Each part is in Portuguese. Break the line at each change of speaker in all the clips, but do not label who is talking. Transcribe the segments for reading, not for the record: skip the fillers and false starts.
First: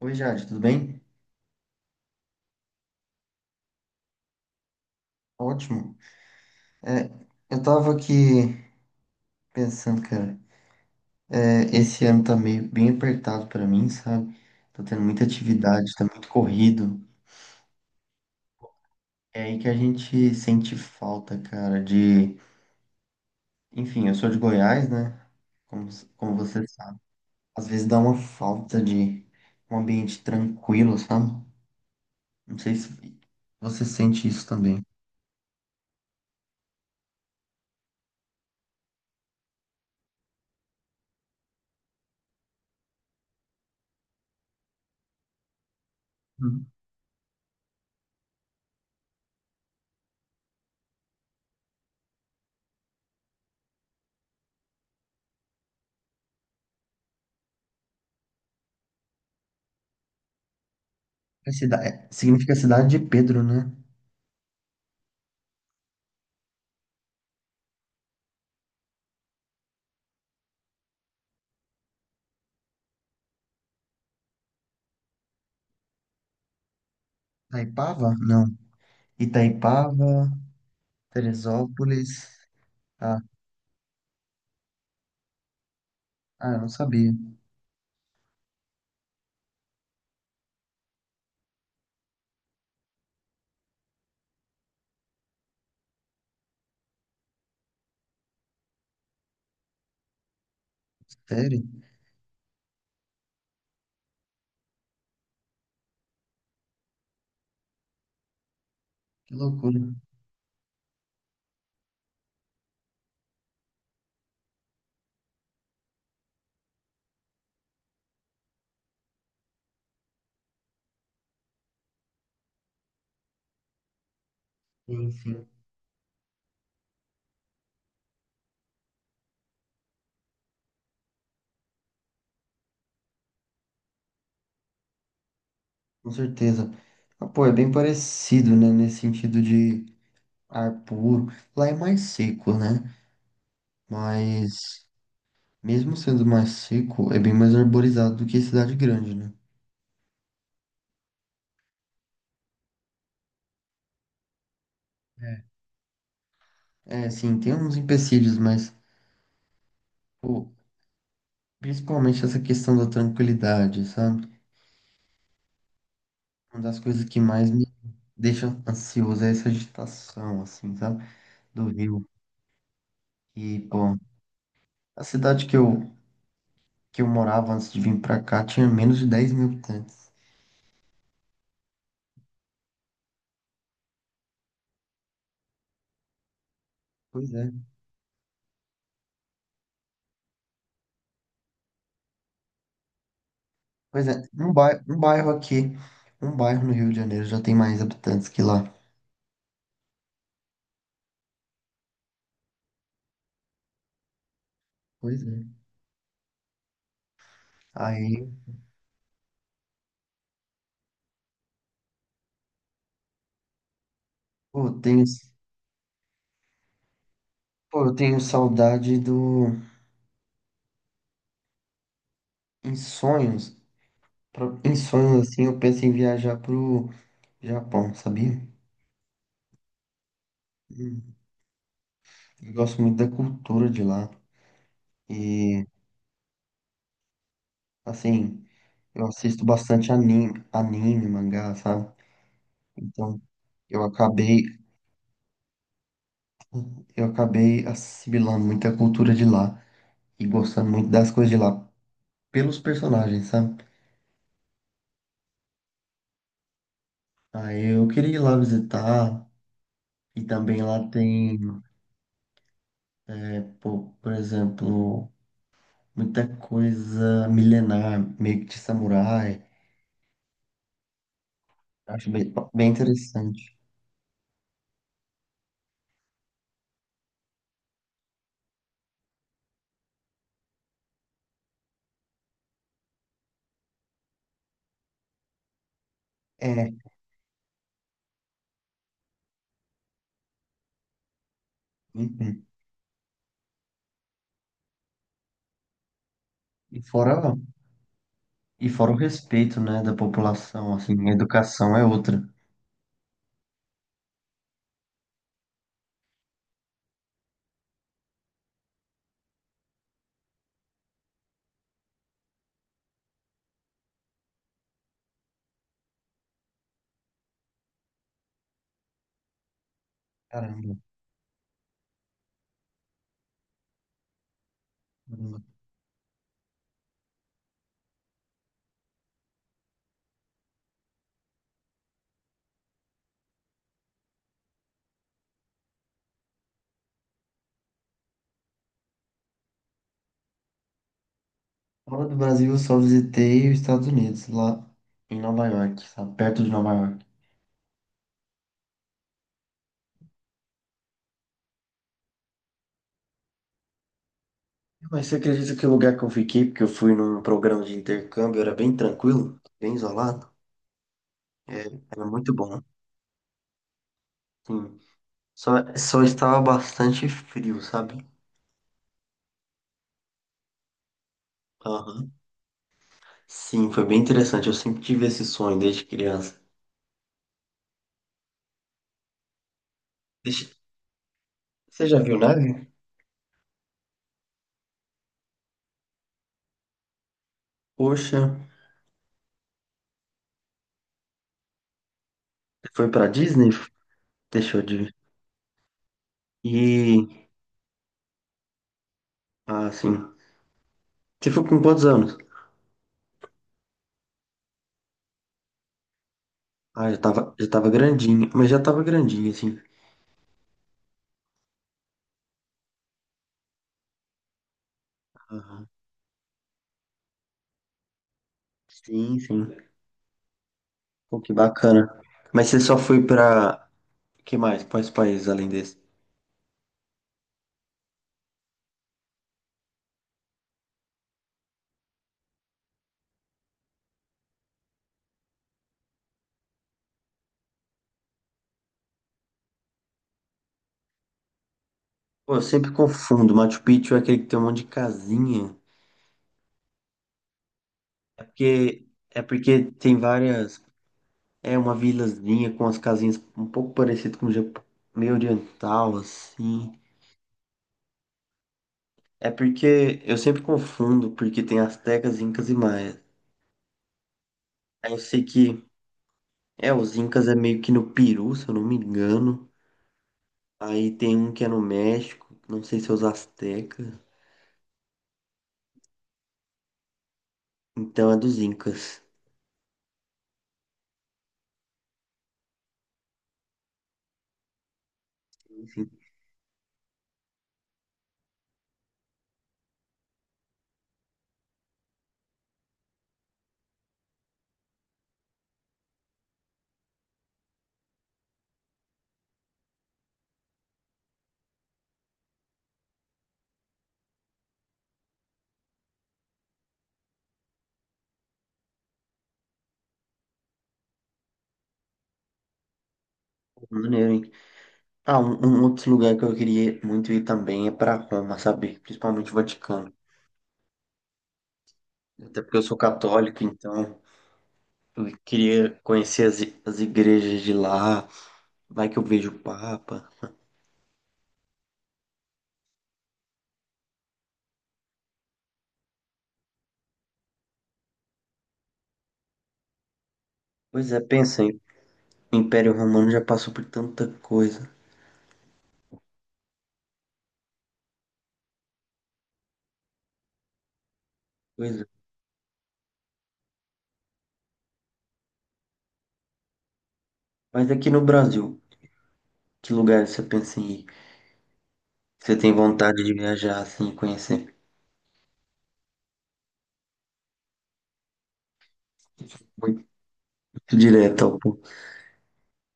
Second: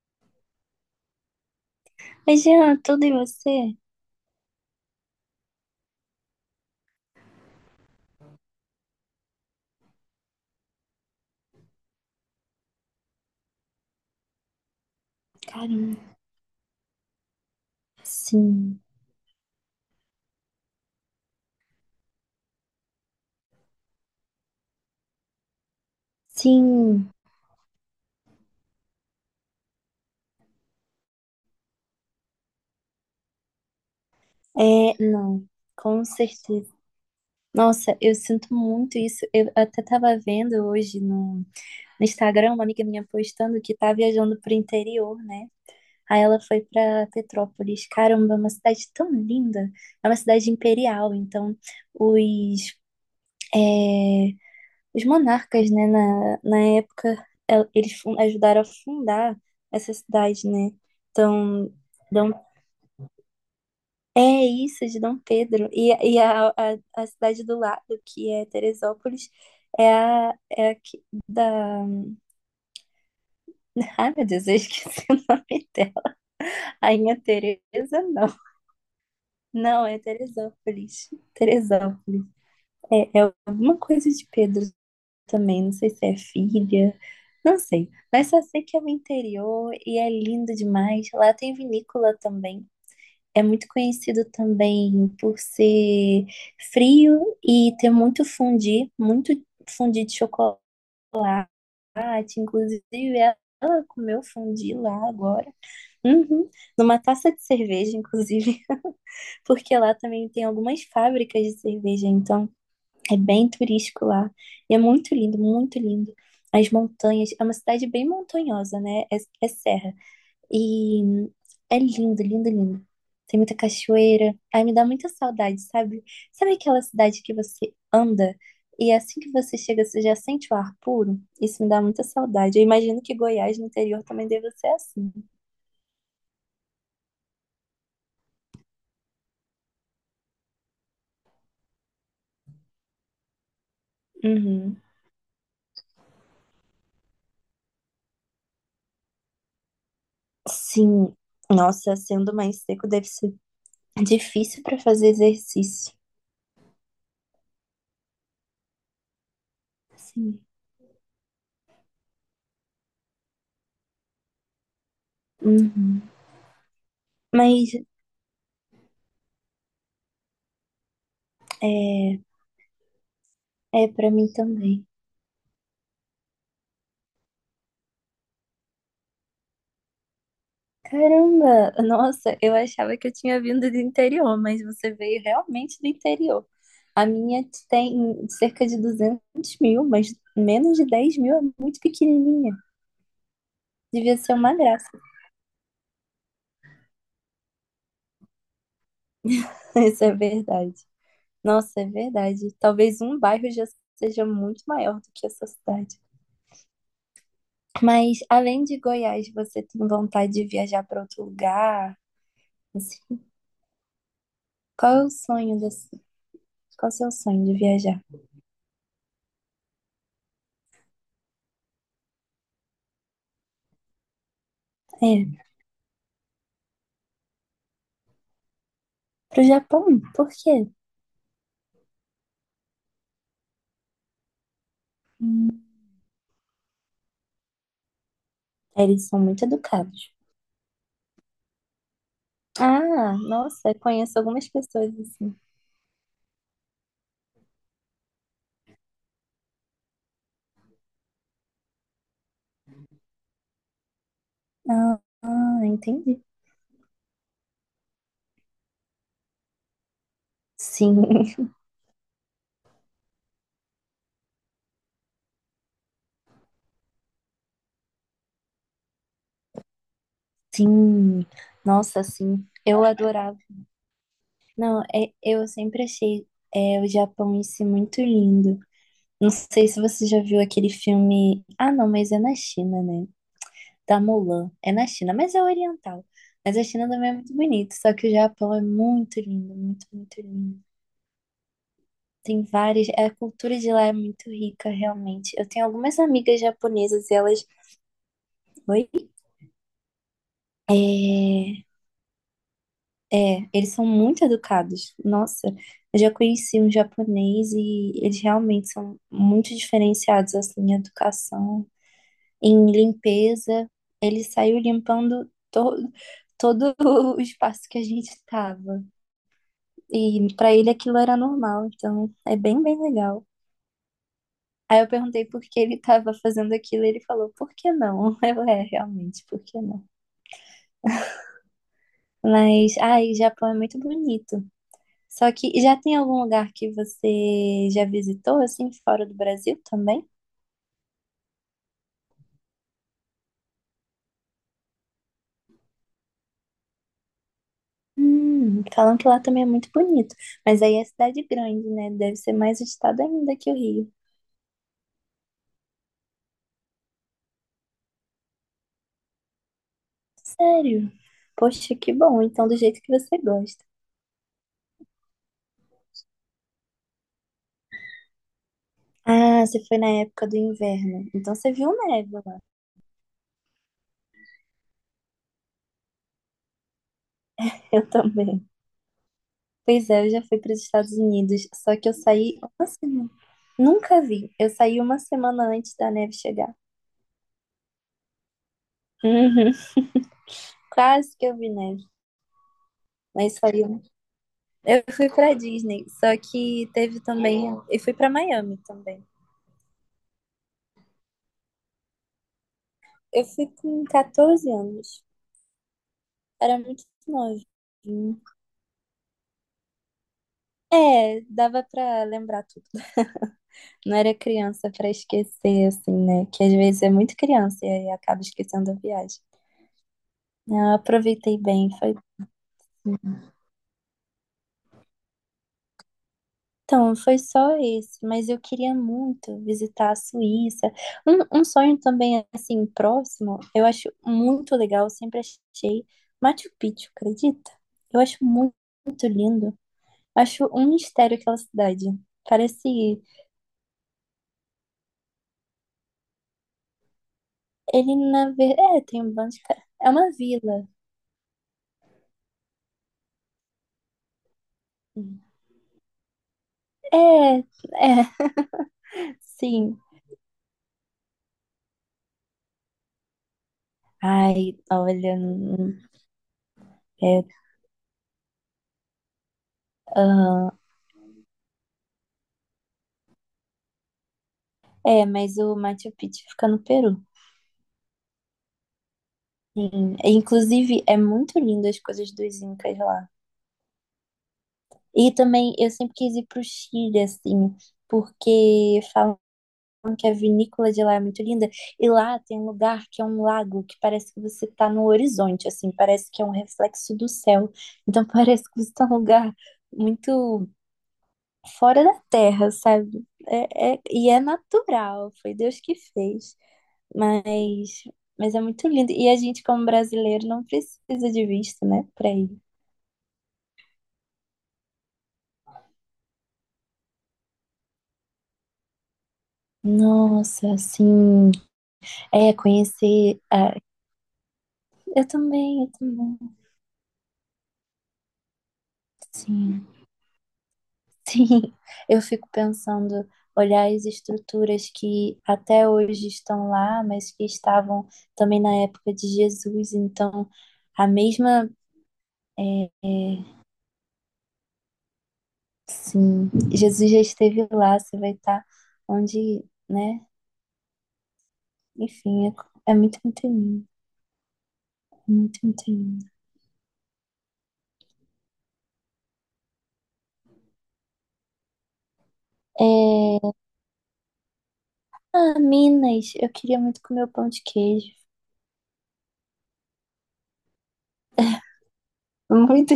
Oi, Jade, tudo bem?
Imagina tudo em você.
Ótimo. É, eu tava aqui pensando, cara, esse ano tá meio bem apertado pra mim, sabe? Tô tendo muita atividade, tá
Caramba.
muito corrido.
Sim.
É aí que a gente sente falta, cara, de. Enfim, eu sou de Goiás, né? Como, como você sabe.
Sim.
Às vezes dá uma falta de um ambiente tranquilo, sabe? Não sei se você sente isso também.
É, não. Com certeza. Nossa, eu sinto muito isso. Eu até tava vendo hoje no Instagram uma amiga minha postando que tá viajando pro interior, né? Aí ela foi
Hum.
pra Petrópolis. Caramba, é uma cidade tão linda. É uma cidade imperial, então os, os monarcas, né, na época, eles ajudaram a fundar essa cidade, né?
É
Então, dão
significa cidade de Pedro, né?
É isso, de Dom Pedro. E a cidade do lado, que é Teresópolis, é a da. Ai, meu Deus, eu esqueci o nome dela. Rainha Teresa,
Itaipava?
não.
Não.
Não, é
Itaipava.
Teresópolis. Teresópolis.
Teresópolis.
É,
Ah,
é alguma coisa de Pedro também. Não sei se é
ah, eu não
filha.
sabia.
Não sei. Mas só sei que é o interior e é lindo demais. Lá tem vinícola também. É muito conhecido também por ser frio e ter muito fondue de chocolate.
Sério?
Inclusive, ela comeu fondue lá agora. Uhum. Numa taça de cerveja, inclusive,
Que
porque
loucura.
lá também tem algumas fábricas de cerveja, então é bem turístico lá. E é muito lindo, muito lindo. As montanhas, é uma cidade bem montanhosa, né? É serra. E é lindo, lindo, lindo. Tem muita cachoeira. Ai, me dá muita
Sim, sim.
saudade, sabe? Sabe aquela cidade que você anda e assim que você chega, você já sente o ar puro? Isso me dá muita saudade. Eu imagino que Goiás, no interior, também deve ser assim.
Com certeza. Ah, pô, é bem parecido, né? Nesse sentido de ar puro. Lá é mais seco, né?
Uhum.
Mas, mesmo sendo mais seco, é bem mais arborizado do que cidade grande, né?
Sim. Nossa, sendo mais seco, deve ser difícil para fazer exercício.
É, sim, tem uns empecilhos, mas,
Sim.
pô, principalmente essa questão da tranquilidade, sabe?
Uhum.
Uma das coisas que mais me
Mas
deixa ansioso é essa agitação, assim, sabe? Do rio.
é,
E,
é
pô,
para mim também.
a cidade que eu morava antes de vir pra cá tinha menos de 10 mil habitantes.
Caramba, nossa, eu achava que eu tinha vindo do interior, mas você veio realmente do interior. A
Pois
minha
é.
tem cerca de 200 mil, mas menos de 10 mil é muito pequenininha.
Pois
Devia
é.
ser
Um
uma graça.
bairro aqui, um bairro no Rio de Janeiro já tem mais habitantes que lá.
Isso é verdade. Nossa, é verdade. Talvez um bairro já seja muito maior do
Pois
que
é.
essa cidade. Mas
Aí,
além de Goiás, você tem vontade de viajar para outro lugar? Assim,
pô, eu
qual
tenho,
é o sonho desse? Qual é o seu sonho de
pô, eu
viajar?
tenho saudade do. Em sonhos, em sonhos
É,
assim, eu penso em viajar pro Japão, sabia?
pro Japão? Por quê?
Hum. Eu gosto muito da cultura de lá. E, assim,
Eles
eu
são
assisto
muito
bastante
educados.
anime, mangá, sabe?
Ah,
Então,
nossa,
eu
conheço
acabei,
algumas pessoas assim.
eu acabei assimilando muita cultura de lá e gostando muito das coisas de lá pelos personagens, sabe?
Ah, entendi.
Aí eu queria ir lá visitar e também lá
Sim,
tem, por exemplo, muita coisa milenar, meio que de samurai.
sim. Nossa,
Acho
sim.
bem
Eu adorava.
interessante.
Não, eu sempre achei o Japão em si muito lindo. Não sei se você já viu aquele filme. Ah, não, mas é na China, né? Da Mulan. É na China, mas é oriental. Mas a
É,
China também é muito bonito. Só que o Japão é muito lindo, muito, muito lindo. Tem
uhum.
várias. A cultura de lá é muito rica, realmente. Eu tenho algumas amigas
E
japonesas e elas. Oi?
fora o respeito, né, da população, assim, a
É,
educação é outra.
é, eles são muito educados. Nossa, eu já conheci um japonês e eles realmente são muito diferenciados, assim, em educação, em limpeza. Ele saiu limpando todo o espaço que a gente estava. E para ele
Caramba.
aquilo era normal, então é bem, bem legal. Aí eu perguntei por
Caramba.
que ele estava fazendo aquilo, e ele falou, por que não? Realmente, por que não? Mas, ai, Japão é muito bonito. Só que já tem algum lugar que você já visitou, assim, fora do Brasil também?
Fora do Brasil, eu só visitei os Estados Unidos, lá em Nova York, sabe? Perto de Nova York.
Falam que lá também é muito bonito. Mas aí é cidade grande, né? Deve ser mais estado ainda que o Rio.
Mas você acredita que o lugar que eu fiquei, porque eu fui num programa de intercâmbio, era bem tranquilo, bem isolado?
Sério?
É,
Poxa, que
era
bom.
muito
Então, do
bom.
jeito que você gosta.
Sim. Só, só estava bastante frio, sabe?
Ah, você foi na época do inverno. Então, você viu neve
Aham.
lá.
Sim, foi bem interessante. Eu sempre tive esse sonho desde criança.
Eu também. Pois é, eu já fui para
Deixa-
os Estados Unidos, só
Você
que eu
já viu
saí uma
neve?
semana. Nunca vi. Eu saí uma semana antes da neve chegar.
Poxa,
Uhum. Quase que eu vi neve,
você foi pra
mas
Disney?
saiu.
Deixou de
Eu
ver.
fui para Disney, só que teve
E,
também. Eu fui para Miami também.
ah, sim. Você foi com quantos anos?
Eu fui com 14 anos. Era muito
Ah,
novo.
já tava grandinho, mas já tava grandinho, assim.
É, dava pra lembrar tudo. Não era criança pra esquecer,
Aham.
assim, né? Que às vezes é muito criança e aí acaba esquecendo a
Sim,
viagem.
sim.
Eu
Pô, que
aproveitei bem,
bacana.
foi.
Mas você só foi pra Que mais? Quais países além desse?
Então, foi só esse, mas eu queria muito visitar a Suíça. Um sonho também, assim, próximo, eu acho muito legal, eu sempre achei Machu Picchu, acredita? Eu acho muito, muito lindo. Acho um mistério aquela cidade.
Pô, eu sempre
Parece
confundo. Machu Picchu é aquele que tem um monte de casinha.
ele na ver... É, tem um
É
bando de... ca-
porque
É
tem
uma
várias.
vila.
É uma vilazinha com as casinhas um pouco parecido com o Japão, meio oriental, assim.
É,
É
sim.
porque eu sempre confundo, porque tem astecas, incas e maias.
Ai,
Aí eu
olha,
sei que. É, os
é,
incas é meio que no Peru, se eu não me engano.
aham.
Aí tem um que é no México, não sei se é os astecas.
É, mas o Machu Picchu fica no Peru.
Então é dos incas.
Sim. Inclusive, é muito lindo as coisas dos Incas lá. E também eu
Assim,
sempre quis ir pro Chile, assim, porque falam que a vinícola de lá é muito linda. E lá tem um lugar que é um lago que parece que você tá no horizonte, assim, parece que é um reflexo do céu. Então parece que você tá num lugar muito fora da terra, sabe? E é natural, foi Deus que fez. Mas, mas é muito lindo. E a gente, como brasileiro, não precisa de visto, né, pra ir.
maneiro, hein? Ah, um outro lugar que eu queria muito ir também é para Roma, sabe? Principalmente o Vaticano.
Nossa, assim,
Até porque eu sou
conhecer.
católico,
Ah,
então eu queria
eu também,
conhecer as igrejas de lá. Vai que eu vejo o
sim,
Papa.
sim. Eu fico pensando, olhar as estruturas que até hoje estão lá, mas que estavam também na época de Jesus. Então, a
Pois é, pensa
mesma,
aí. O
é,
Império Romano
é,
já passou por tanta coisa.
sim, Jesus já esteve lá, você vai estar onde, né?
Pois é.
Enfim, é muito, muito lindo, muito, muito lindo.
Mas aqui no Brasil, que lugar você pensa em ir? Você tem vontade de
É,
viajar assim, e conhecer?
ah, Minas, eu queria muito comer o pão de queijo.
Muito direto ao ponto.
Muito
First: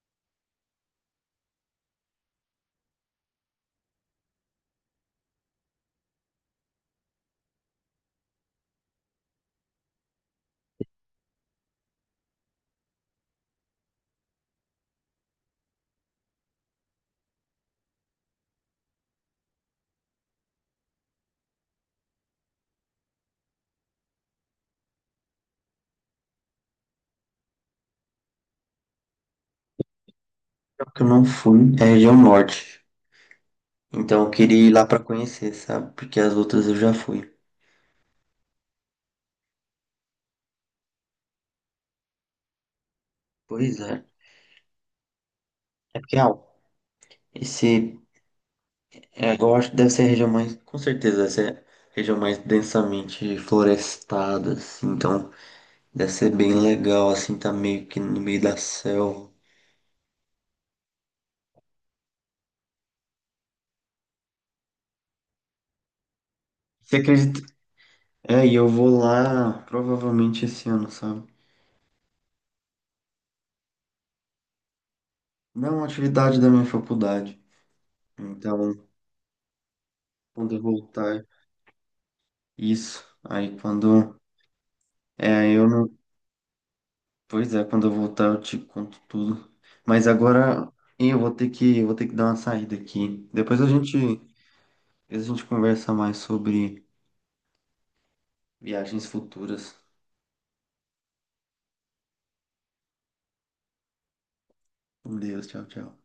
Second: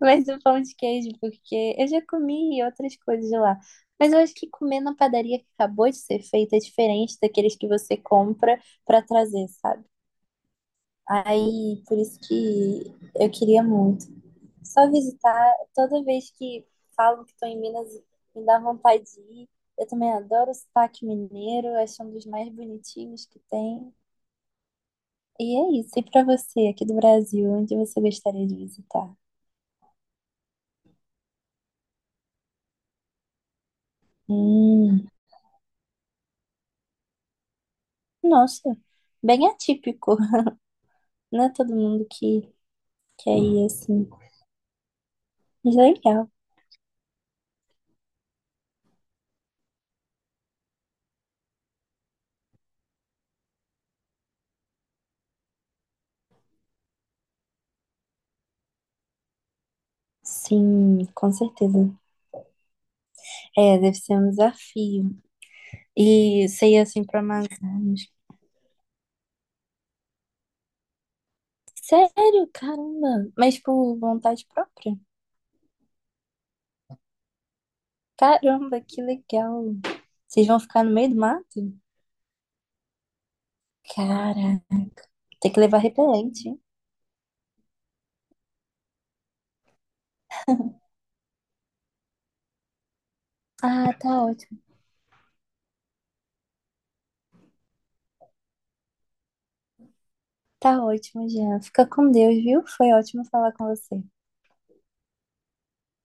Mas o pão de queijo, porque eu já comi outras coisas lá. Mas eu acho que comer na padaria que acabou de ser feita é diferente daqueles que você compra pra trazer, sabe? Aí, por isso que eu queria muito. Só visitar, toda vez que falam que estou em Minas, me dá vontade de ir. Eu também adoro o sotaque mineiro, acho um dos mais bonitinhos que tem. E é isso. E pra você, aqui do Brasil, onde você gostaria de visitar?
Só que eu não fui é a região norte. Então eu queria ir lá para
Hum,
conhecer, sabe? Porque as outras eu já fui.
Nossa, bem atípico. Não é todo mundo que quer ir
Pois é.
assim. Mas
É porque,
legal.
ah, esse, é, eu acho que deve ser a região mais, com certeza, deve ser a região mais densamente florestada, assim, então deve ser bem legal, assim, tá meio que no meio da selva.
Sim, com certeza. É, deve ser um desafio. E você ir
Você
assim pra
acredita?
Amazonas.
É, e eu vou lá provavelmente esse ano, sabe?
Sério? Caramba! Mas por vontade própria?
Não, é uma atividade da minha faculdade. Então,
Caramba, que legal! Vocês
quando
vão
eu
ficar no meio do
voltar,
mato?
isso. Aí quando.
Caraca,
É,
tem
aí
que
eu
levar
não.
repelente, hein?
Pois é, quando eu voltar eu te conto tudo. Mas agora eu vou ter que dar uma saída aqui.
Ah, tá ótimo.
Depois a gente conversa mais sobre viagens futuras.
Tá ótimo, Jean. Fica com Deus, viu? Foi ótimo falar com você.
Com Deus, tchau, tchau.